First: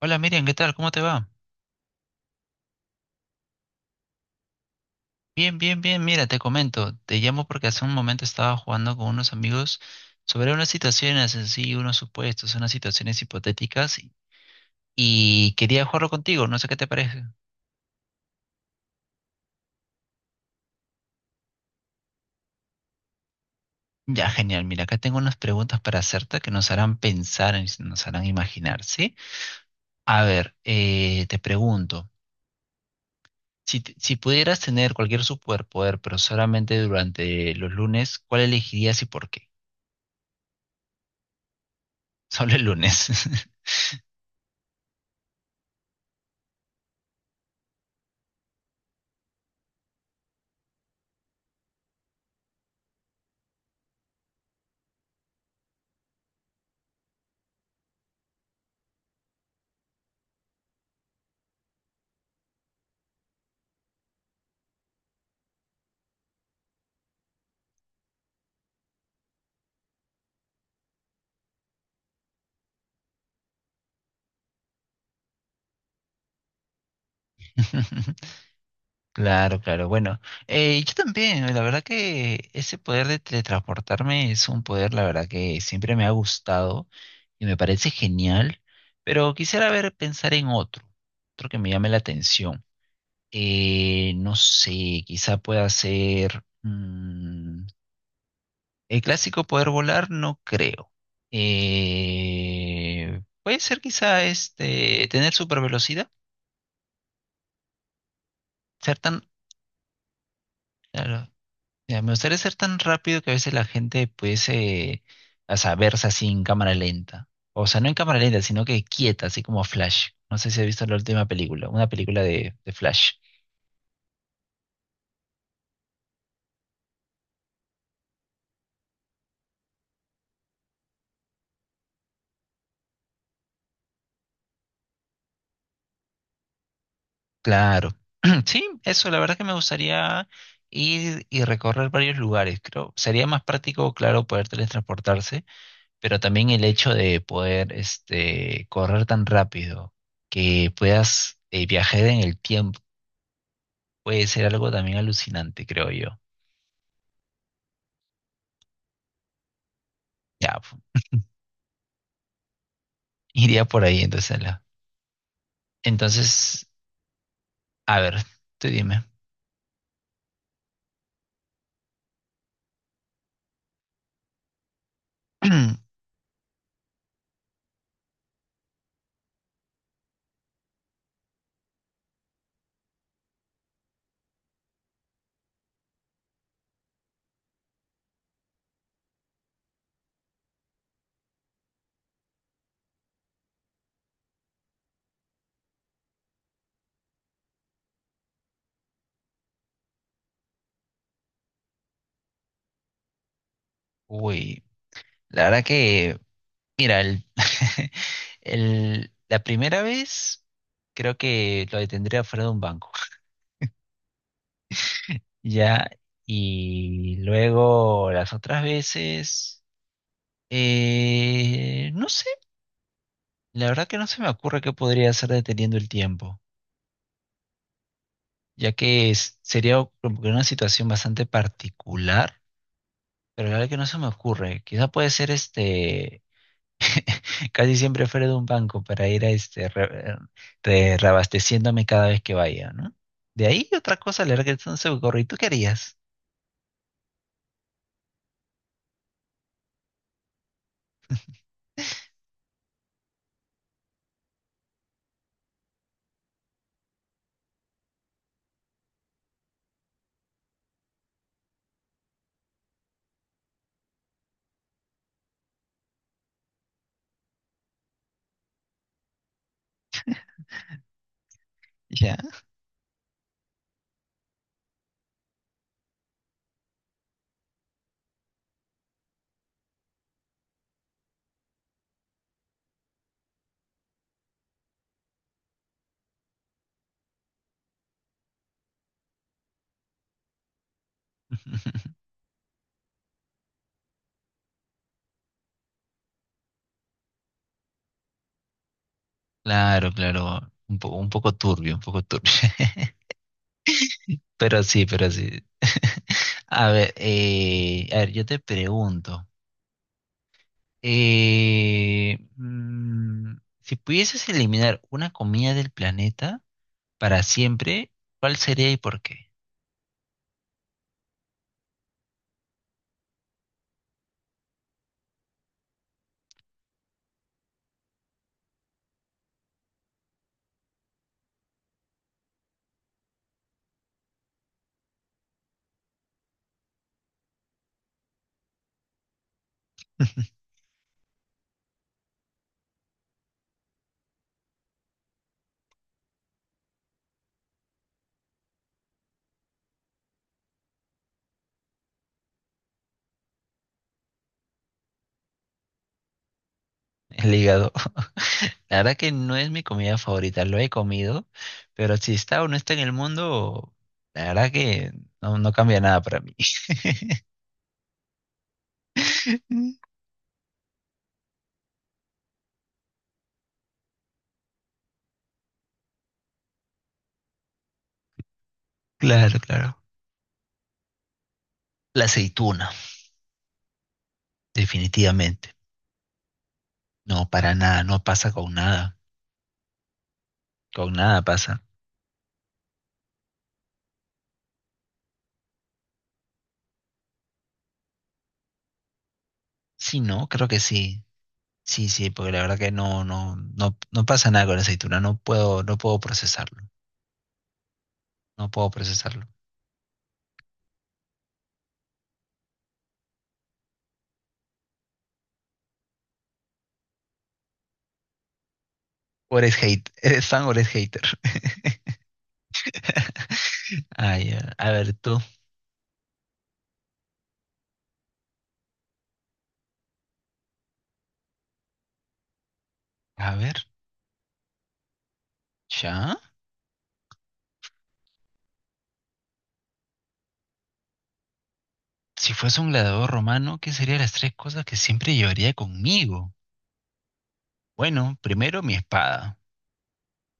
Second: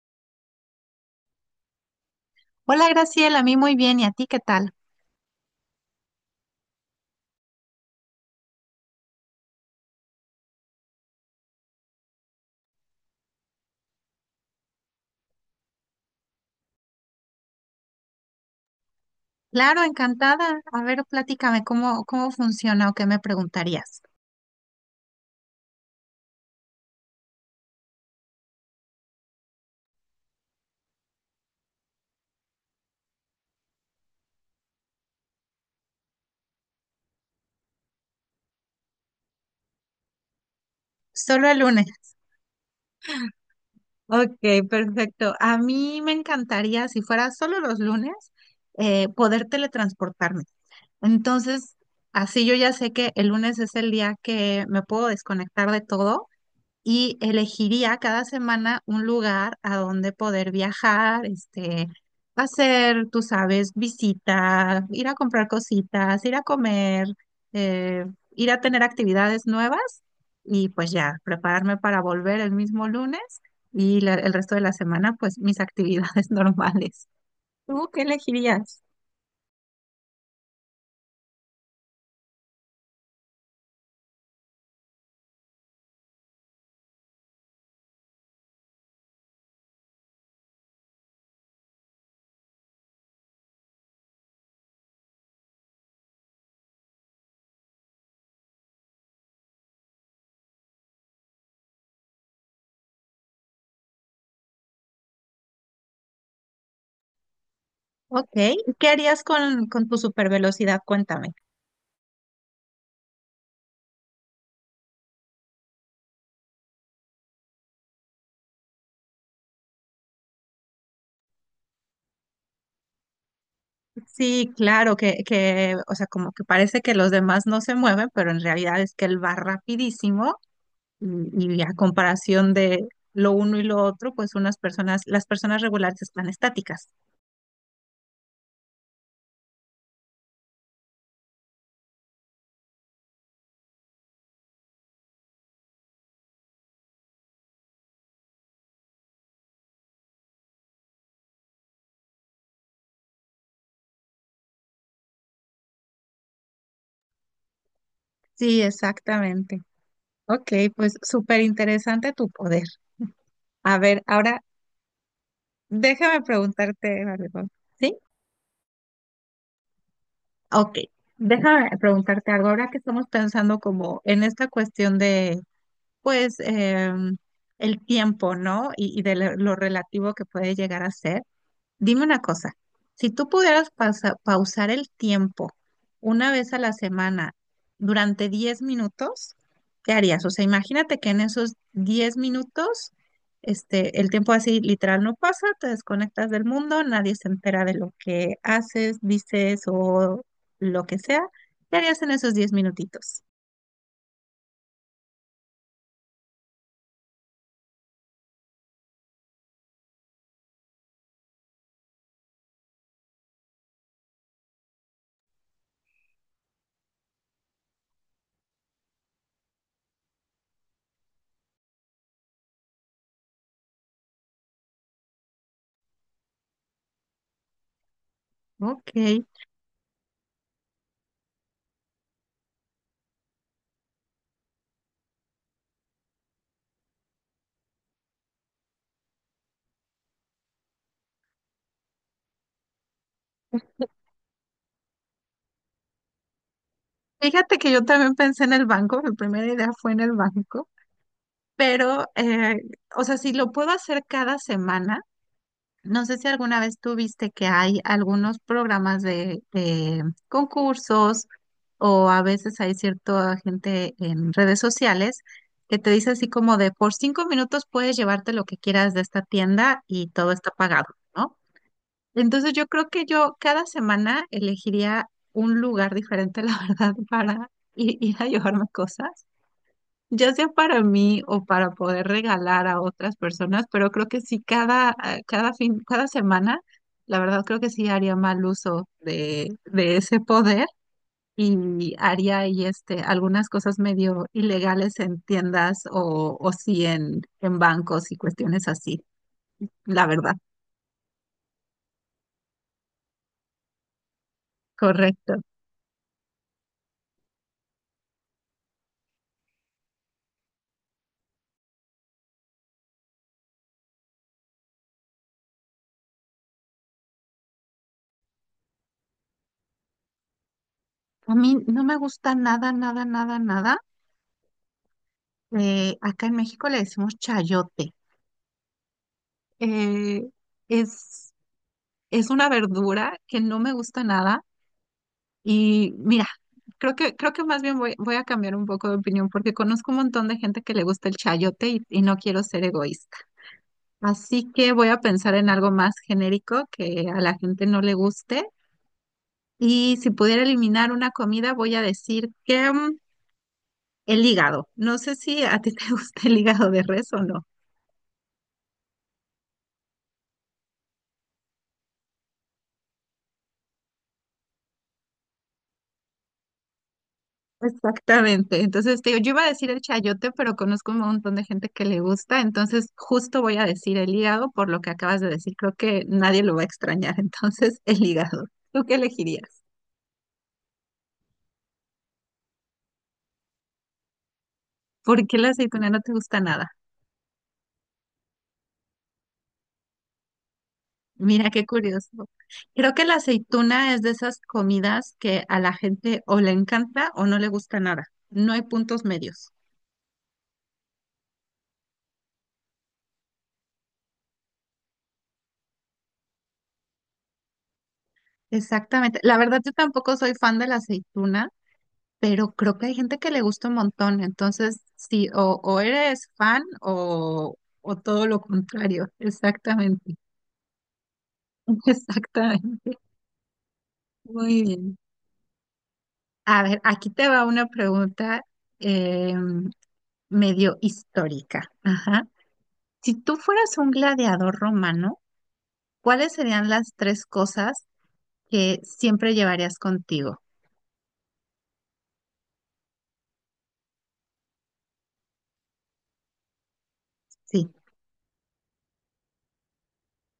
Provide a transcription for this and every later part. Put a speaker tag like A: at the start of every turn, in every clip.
A: Hola Miriam, ¿qué tal? ¿Cómo te va?
B: Hola Graciela, a mí muy bien, ¿y a ti qué tal?
A: Bien, bien, bien. Mira, te comento, te llamo porque hace un momento estaba jugando con unos amigos sobre unas situaciones en sí, unos supuestos, unas situaciones hipotéticas y quería jugarlo contigo, no sé qué te parece.
B: Claro, encantada. A ver, platícame cómo funciona o qué me preguntarías.
A: Ya, genial. Mira, acá tengo unas preguntas para hacerte que nos harán pensar, y nos harán imaginar, ¿sí? A ver, te pregunto, si pudieras tener cualquier superpoder, pero solamente durante los lunes, ¿cuál elegirías y por qué?
B: Solo el lunes.
A: Solo el lunes.
B: Ok, perfecto. A mí me encantaría, si fuera solo los lunes, poder teletransportarme. Entonces, así yo ya sé que el lunes es el día que me puedo desconectar de todo y elegiría cada semana un lugar a donde poder viajar, hacer, tú sabes, visita, ir a comprar cositas, ir a comer, eh, ir a tener actividades nuevas y pues ya, prepararme para volver el mismo lunes y el resto de la semana, pues mis actividades normales. ¿Tú qué elegirías?
A: Claro, claro. Bueno, yo también, la verdad que ese poder de teletransportarme es un poder, la verdad que siempre me ha gustado y me parece genial, pero quisiera ver, pensar en otro, otro que me llame la atención. No sé, quizá pueda ser el clásico poder volar, no creo. Puede ser quizá este, tener super velocidad,
B: Ok, ¿y qué
A: ser tan,
B: harías con tu supervelocidad?
A: claro,
B: Cuéntame.
A: ya, me gustaría ser tan rápido que a veces la gente pudiese, o sea, verse así en cámara lenta. O sea, no en cámara lenta, sino que quieta, así como Flash. No sé si has visto la última película, una película de Flash.
B: Sí, claro, que, o sea, como que parece que los demás no se mueven, pero en realidad es que él va rapidísimo y a comparación de lo uno y lo otro, pues unas personas, las personas regulares están estáticas.
A: Claro. Sí, eso, la verdad que me gustaría ir y recorrer varios lugares. Creo, sería más práctico, claro, poder teletransportarse, pero también el hecho de poder, este, correr tan rápido que puedas viajar en el tiempo puede ser algo también alucinante, creo yo.
B: Sí, exactamente. Ok,
A: Ya,
B: pues súper interesante tu poder.
A: iría
B: A
A: por ahí,
B: ver, ahora
A: entonces.
B: déjame
A: Entonces,
B: preguntarte algo. ¿Sí?
A: a ver, tú dime.
B: Ok, déjame preguntarte algo. Ahora que estamos pensando como en esta cuestión de pues el tiempo, ¿no? Y de lo relativo que puede llegar a ser. Dime una cosa, si tú pudieras pausar el tiempo una vez a la semana durante 10 minutos, ¿qué harías? O sea, imagínate que en esos 10 minutos, el tiempo así literal no pasa, te desconectas del mundo, nadie se entera de lo que haces, dices o lo que sea. ¿Qué harías en esos 10 minutitos?
A: Uy, la verdad que, mira, la primera vez creo que lo detendría fuera de un banco, ya, y luego las otras veces, no sé, la verdad que no se me ocurre qué podría hacer deteniendo el tiempo,
B: Ok,
A: sería como que una situación bastante particular, pero la verdad que no se me ocurre, quizá puede ser este casi siempre fuera de un banco para ir a este reabasteciéndome cada vez que vaya, ¿no? De ahí otra cosa, le regresan su gorro. ¿Y tú qué harías?
B: fíjate que yo también pensé en el banco, mi primera idea fue en el banco, pero, o sea, si lo puedo hacer cada semana, no sé si alguna vez tú viste que hay algunos programas de concursos o a veces hay cierta gente en redes sociales que te dice así como de por 5 minutos puedes llevarte lo que quieras de esta tienda y todo está pagado, ¿no?
A: Ya.
B: Entonces yo creo que yo cada semana elegiría un lugar diferente, la verdad, para ir a llevarme cosas, ya sea para mí o para poder regalar a otras personas, pero creo que sí cada, ah, cada fin, cada semana, la verdad creo que sí haría mal uso de ese poder y haría ahí algunas cosas medio ilegales en tiendas o sí en, bancos y cuestiones así,
A: Claro,
B: la verdad.
A: claro. Un poco turbio, un poco turbio. Pero sí, pero
B: Correcto.
A: sí. A ver, yo te pregunto, eh, mm, si pudieses eliminar una comida del planeta para siempre, ¿cuál sería y por qué?
B: A mí no me gusta nada, nada, nada, nada. Acá en México le decimos chayote. Eh, es, es una verdura que no me gusta nada. Y mira, creo que más bien voy a cambiar un poco de opinión porque conozco un montón de gente que le gusta el chayote y no quiero ser egoísta. Así que voy a pensar en algo más genérico que a la gente no le guste. Y si pudiera eliminar una comida, voy a decir que el hígado. No sé si a ti te gusta el hígado de res o
A: El
B: no.
A: hígado. La verdad que no es mi comida favorita, lo he comido, pero si está o no está en el mundo, la verdad que no, no cambia nada para mí.
B: Exactamente. Entonces, te digo, yo iba a decir el chayote, pero conozco un montón de gente que le gusta, entonces justo voy a decir el hígado por lo que acabas de decir. Creo que nadie lo va a extrañar, entonces el hígado. ¿Tú qué
A: Claro,
B: elegirías?
A: claro. La aceituna,
B: ¿Por qué la
A: definitivamente.
B: aceituna no te gusta nada?
A: No, para nada, no pasa con nada
B: Mira,
A: pasa.
B: qué curioso. Creo que la aceituna es de esas comidas que a la gente o le encanta o no le gusta nada. No hay puntos medios.
A: Sí, no, creo que sí. Sí, sí, porque la verdad que no pasa nada con la aceituna, no puedo procesarlo, no puedo
B: Exactamente.
A: procesarlo.
B: La verdad, yo tampoco soy fan de la aceituna, pero creo que hay gente que le gusta un montón, entonces sí, o eres fan o todo lo contrario,
A: ¿O eres hate,
B: exactamente,
A: eres fan o eres hater?
B: exactamente,
A: Ay,
B: muy
A: a ver
B: bien.
A: tú,
B: A ver, aquí te va una pregunta eh, medio histórica. Ajá. Si tú
A: a ver.
B: fueras un gladiador romano,
A: Ya.
B: ¿cuáles serían las tres cosas que siempre llevarías contigo?
A: Si fuese un gladiador romano, ¿qué serían las tres cosas que siempre llevaría conmigo?
B: Sí,
A: Bueno, primero mi espada.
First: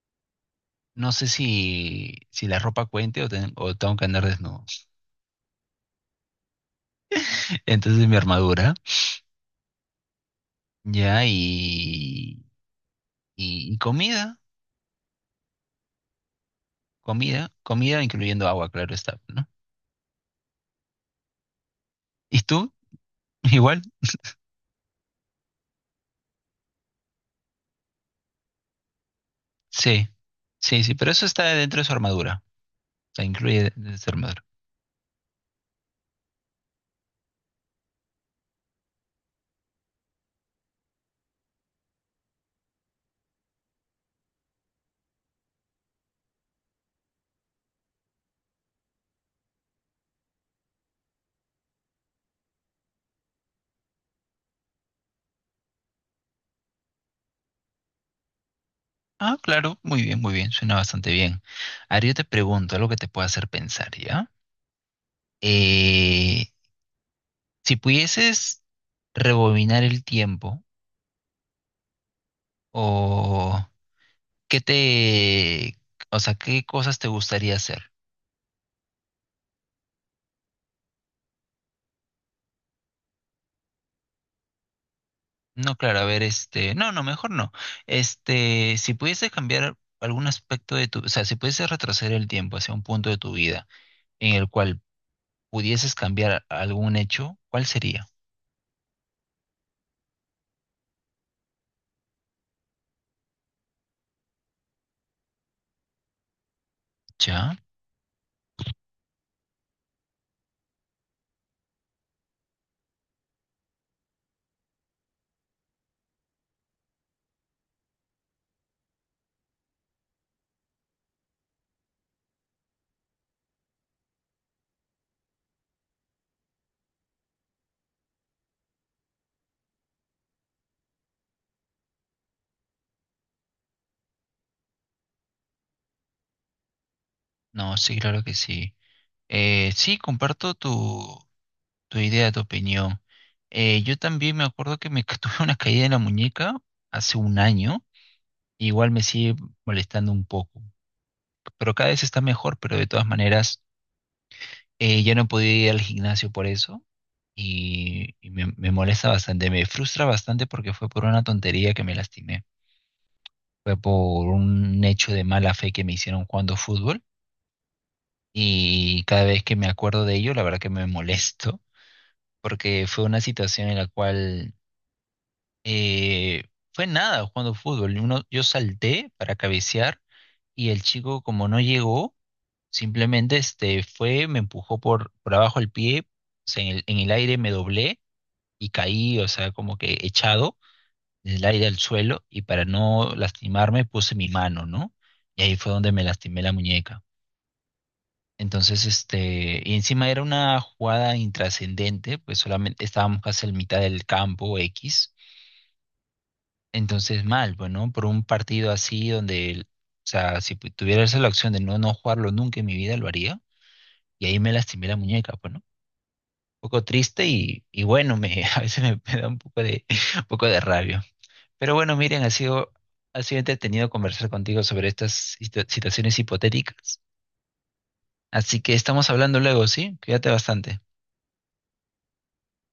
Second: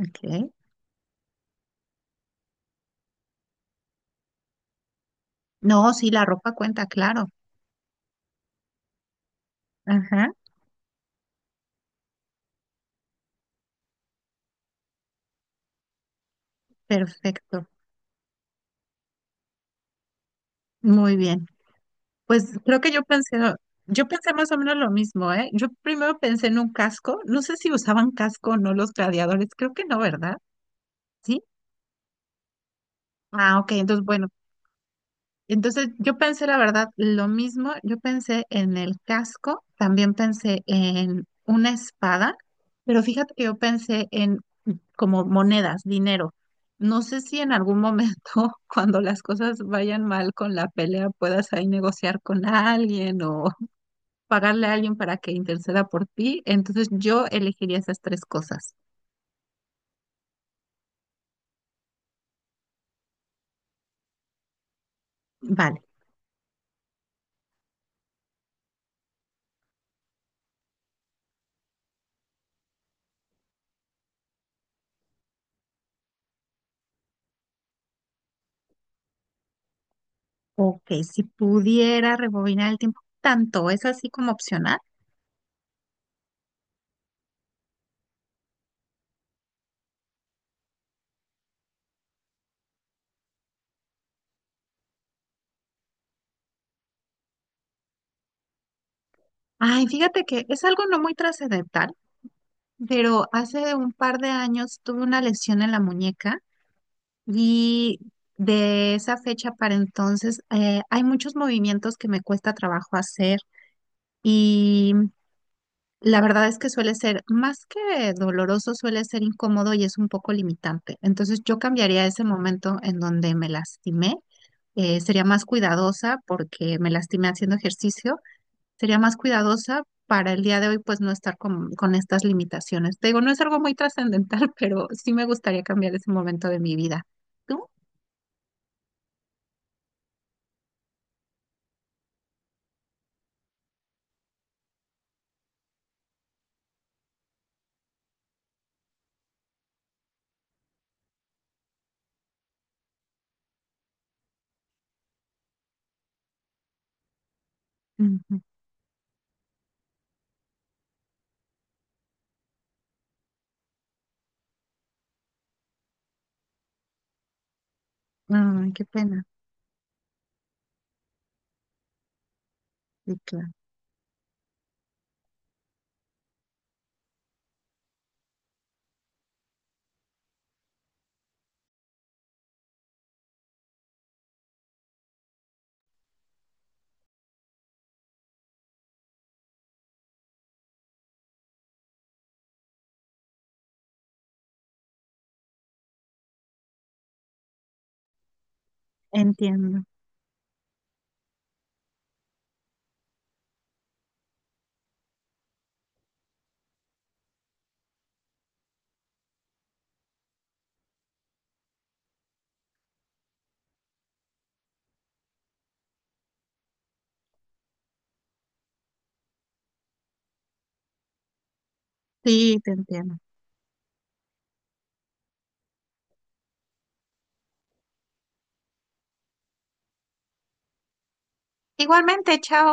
B: ok.
A: No sé si, si la ropa cuente o tengo que andar desnudo.
B: No, sí, la ropa cuenta, claro.
A: Entonces mi armadura.
B: Ajá,
A: Ya, y comida. Comida.
B: perfecto,
A: Comida incluyendo agua, claro está, ¿no?
B: muy bien.
A: ¿Y
B: Pues
A: tú?
B: creo que yo pensé,
A: Igual.
B: yo pensé más o menos lo mismo, ¿eh? Yo primero pensé en un casco, no sé si usaban casco o no los gladiadores, creo que no,
A: Sí.
B: ¿verdad?
A: Sí, sí, pero eso
B: Sí.
A: está dentro de su armadura. La
B: Ah,
A: incluye
B: ok,
A: dentro de
B: entonces
A: su
B: bueno,
A: armadura.
B: entonces yo pensé la verdad lo mismo, yo pensé en el casco, también pensé en una espada, pero fíjate que yo pensé en como monedas, dinero. No sé si en algún momento, cuando las cosas vayan mal con la pelea, puedas ahí negociar con alguien o pagarle a alguien para que interceda por ti, entonces yo elegiría esas tres cosas.
A: Ah, claro. Muy bien, muy bien. Suena bastante bien. Ahora yo te pregunto algo que te pueda hacer pensar, ¿ya?
B: Vale,
A: Eh, si pudieses rebobinar el tiempo, o qué te, o sea, qué cosas te gustaría hacer.
B: ok, si pudiera rebobinar el tiempo tanto, es así como opcional.
A: No, claro, a ver, este, no, no, mejor no. Este, si pudieses cambiar algún aspecto de tu, o sea, si pudieses retroceder el tiempo hacia un punto de tu vida en el cual pudieses cambiar algún hecho, ¿cuál sería?
B: Ay, fíjate que es algo no muy trascendental, pero hace un par de años tuve una lesión en la muñeca
A: ¿Ya?
B: y de esa fecha para entonces hay muchos movimientos que me cuesta trabajo hacer y la verdad es que suele ser, más que doloroso, suele ser incómodo y es un poco limitante. Entonces yo cambiaría ese momento en donde me lastimé. Sería más cuidadosa porque me lastimé haciendo ejercicio. Sería más cuidadosa para el día de hoy, pues no estar con, estas limitaciones. Te digo, no es algo muy trascendental, pero sí me gustaría cambiar ese momento de mi vida. ¿Tú?
A: No, sí, claro que sí. Sí, comparto tu, tu idea, tu opinión. Yo también me acuerdo que me tuve una caída en la muñeca hace un año. Igual me sigue molestando un poco, pero cada vez está mejor, pero de todas maneras ya no podía ir al gimnasio por eso
B: Ujú.
A: me molesta bastante, me frustra bastante porque fue por una tontería que me lastimé, fue por un hecho de mala fe que me hicieron jugando fútbol
B: Ay, qué
A: y cada
B: pena.
A: vez que me acuerdo de ello, la verdad que me molesto porque fue
B: Sí,
A: una
B: claro.
A: situación en la cual eh, fue nada jugando fútbol. Uno, yo salté para cabecear y el chico, como no llegó, simplemente este, fue, me empujó por abajo el pie, o sea, en el aire me doblé y caí, o sea, como que echado del aire al suelo y para no lastimarme puse mi mano, ¿no? Y ahí fue donde me lastimé la muñeca. Entonces, este, y
B: Entiendo.
A: encima era una jugada intrascendente, pues solamente estábamos casi en mitad del campo X. Entonces mal, pues, ¿no? Por un partido así donde, o sea, si pu- tuviera esa la opción de no, no jugarlo nunca en mi vida, lo haría. Y ahí me lastimé la muñeca, pues, ¿no? Un poco triste y bueno, me, a veces me, me da un poco de, un poco de rabia. Pero bueno, miren,
B: Sí, te entiendo.
A: ha sido entretenido conversar contigo sobre estas situaciones hipotéticas. Así que estamos hablando luego, ¿sí? Cuídate bastante.
B: Igualmente, chao.